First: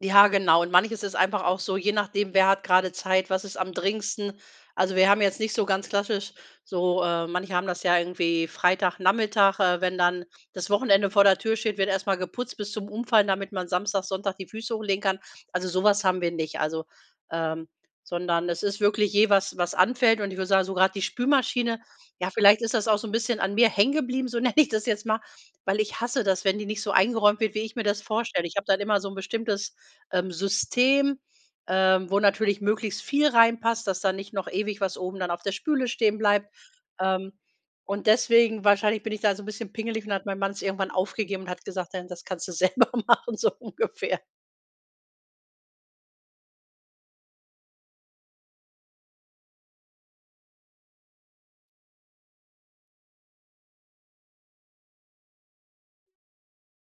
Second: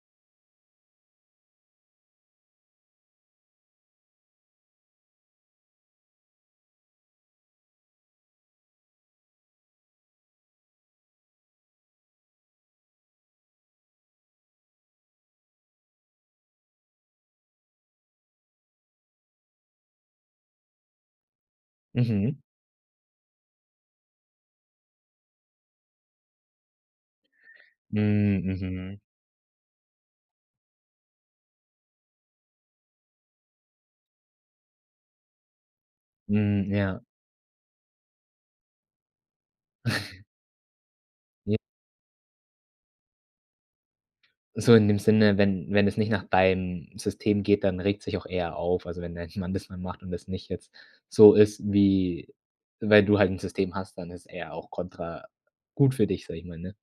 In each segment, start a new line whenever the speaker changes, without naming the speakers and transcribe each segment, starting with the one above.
Ja, genau. Und manches ist einfach auch so, je nachdem, wer hat gerade Zeit, was ist am dringendsten? Also, wir haben jetzt nicht so ganz klassisch so äh, manche haben das ja irgendwie Freitagnachmittag, äh, wenn dann das Wochenende vor der Tür steht, wird erst mal geputzt bis zum Umfallen, damit man Samstag, Sonntag die Füße hochlegen kann. Also, so was haben wir nicht, also ähm, sondern es ist wirklich je was was anfällt und ich würde sagen, so grad die Spülmaschine ja,
Mhm.
vielleicht ist das auch so 'n bisschen an mir hängen geblieben, so nenne ich das jetzt mal, weil ich hasse das, wenn die nicht so eingeräumt wird, wie ich mir das
Hm,
vorstelle. Ich habe dann
mhm.
immer so 'n bestimmtes, ähm, System, ähm, wo natürlich möglichst viel reinpasst, dass da nicht noch ewig was oben dann auf der Spüle stehenbleibt.
Hm, ja.
Ähm. Und deswegen wahrscheinlich, bin ich da so 'n bisschen pingelig und dann hat mein Mann es irgendwann aufgegeben und
J
hat gesagt: „Dann das kannst du selber machen“, so ungefähr.
So in dem Sinne, wenn wenn es nicht nach deinem System geht, dann regt sich auch er auf. Also, wenn dein Mann das mal macht und das nicht jetzt so ist, wie weil du halt 'n System hast, dann ist er auch kontra gut für dich, sage ich mal, ne?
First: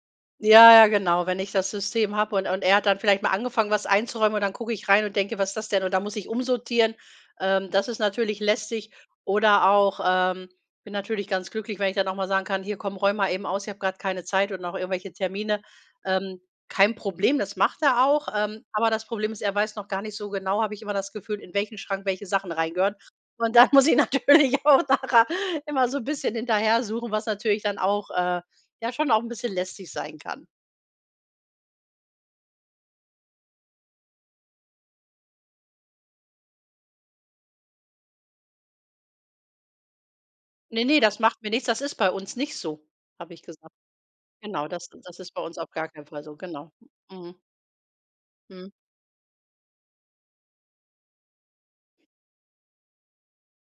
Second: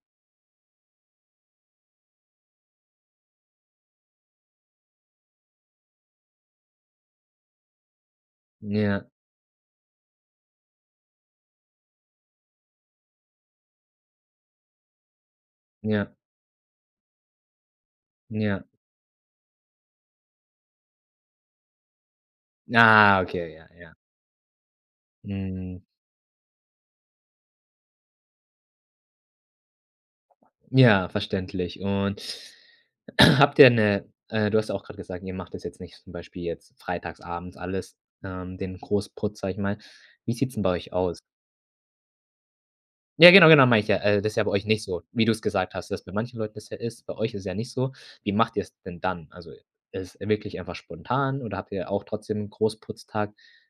Ja, ja, genau. Wenn ich das System habe und und er hat dann vielleicht mal angefangen, was einzuräumen und dann gucke ich rein und denke: „Was ist das denn?“ Und dann muss ich umsortieren. Ähm, das ist natürlich lästig
Ja.
oder auch ähm, ich bin natürlich ganz glücklich, wenn ich dann auch mal sagen kann: „Hier komm, räum mal eben aus, ich habe gerade keine Zeit und noch irgendwelche Termine.“
Ja.
Ähm, kein Problem, das macht er auch,
Ja.
ähm, aber das Problem ist, er weiß noch gar nicht so genau, habe ich immer das Gefühl, in welchen Schrank welche Sachen rein gehören.
Ah, okay,
Und
ja,
dann muss
ja.
ich natürlich auch nachher
Mhm.
immer so bisschen hinterher suchen, was natürlich dann auch äh, ja schon auch ein bisschen lästig sein kann.
Ja, verständlich. Und habt ihr 'ne äh, du hast auch grad gesagt, ihr macht das jetzt nicht zum Beispiel jetzt freitags abends alles, ähm, den Großputz, sage ich mal. Wie sieht's 'n bei
Ne,
euch
ne,
aus?
das macht mir nichts. Das ist bei uns nicht so,
Ja,
habe ich
genau, genau,
gesagt.
meine ich ja, das ist ja bei euch
Genau,
nicht
das
so,
das
wie
ist
du's
bei uns auf
gesagt
gar
hast, dass
keinen
bei
Fall so.
manchen Leuten das
Genau.
ja ist. Bei euch
Mhm.
ist ja nicht so. Wie macht
Mhm.
ihr's denn dann? Also, es wirklich einfach spontan oder habt ihr auch trotzdem Großputztag?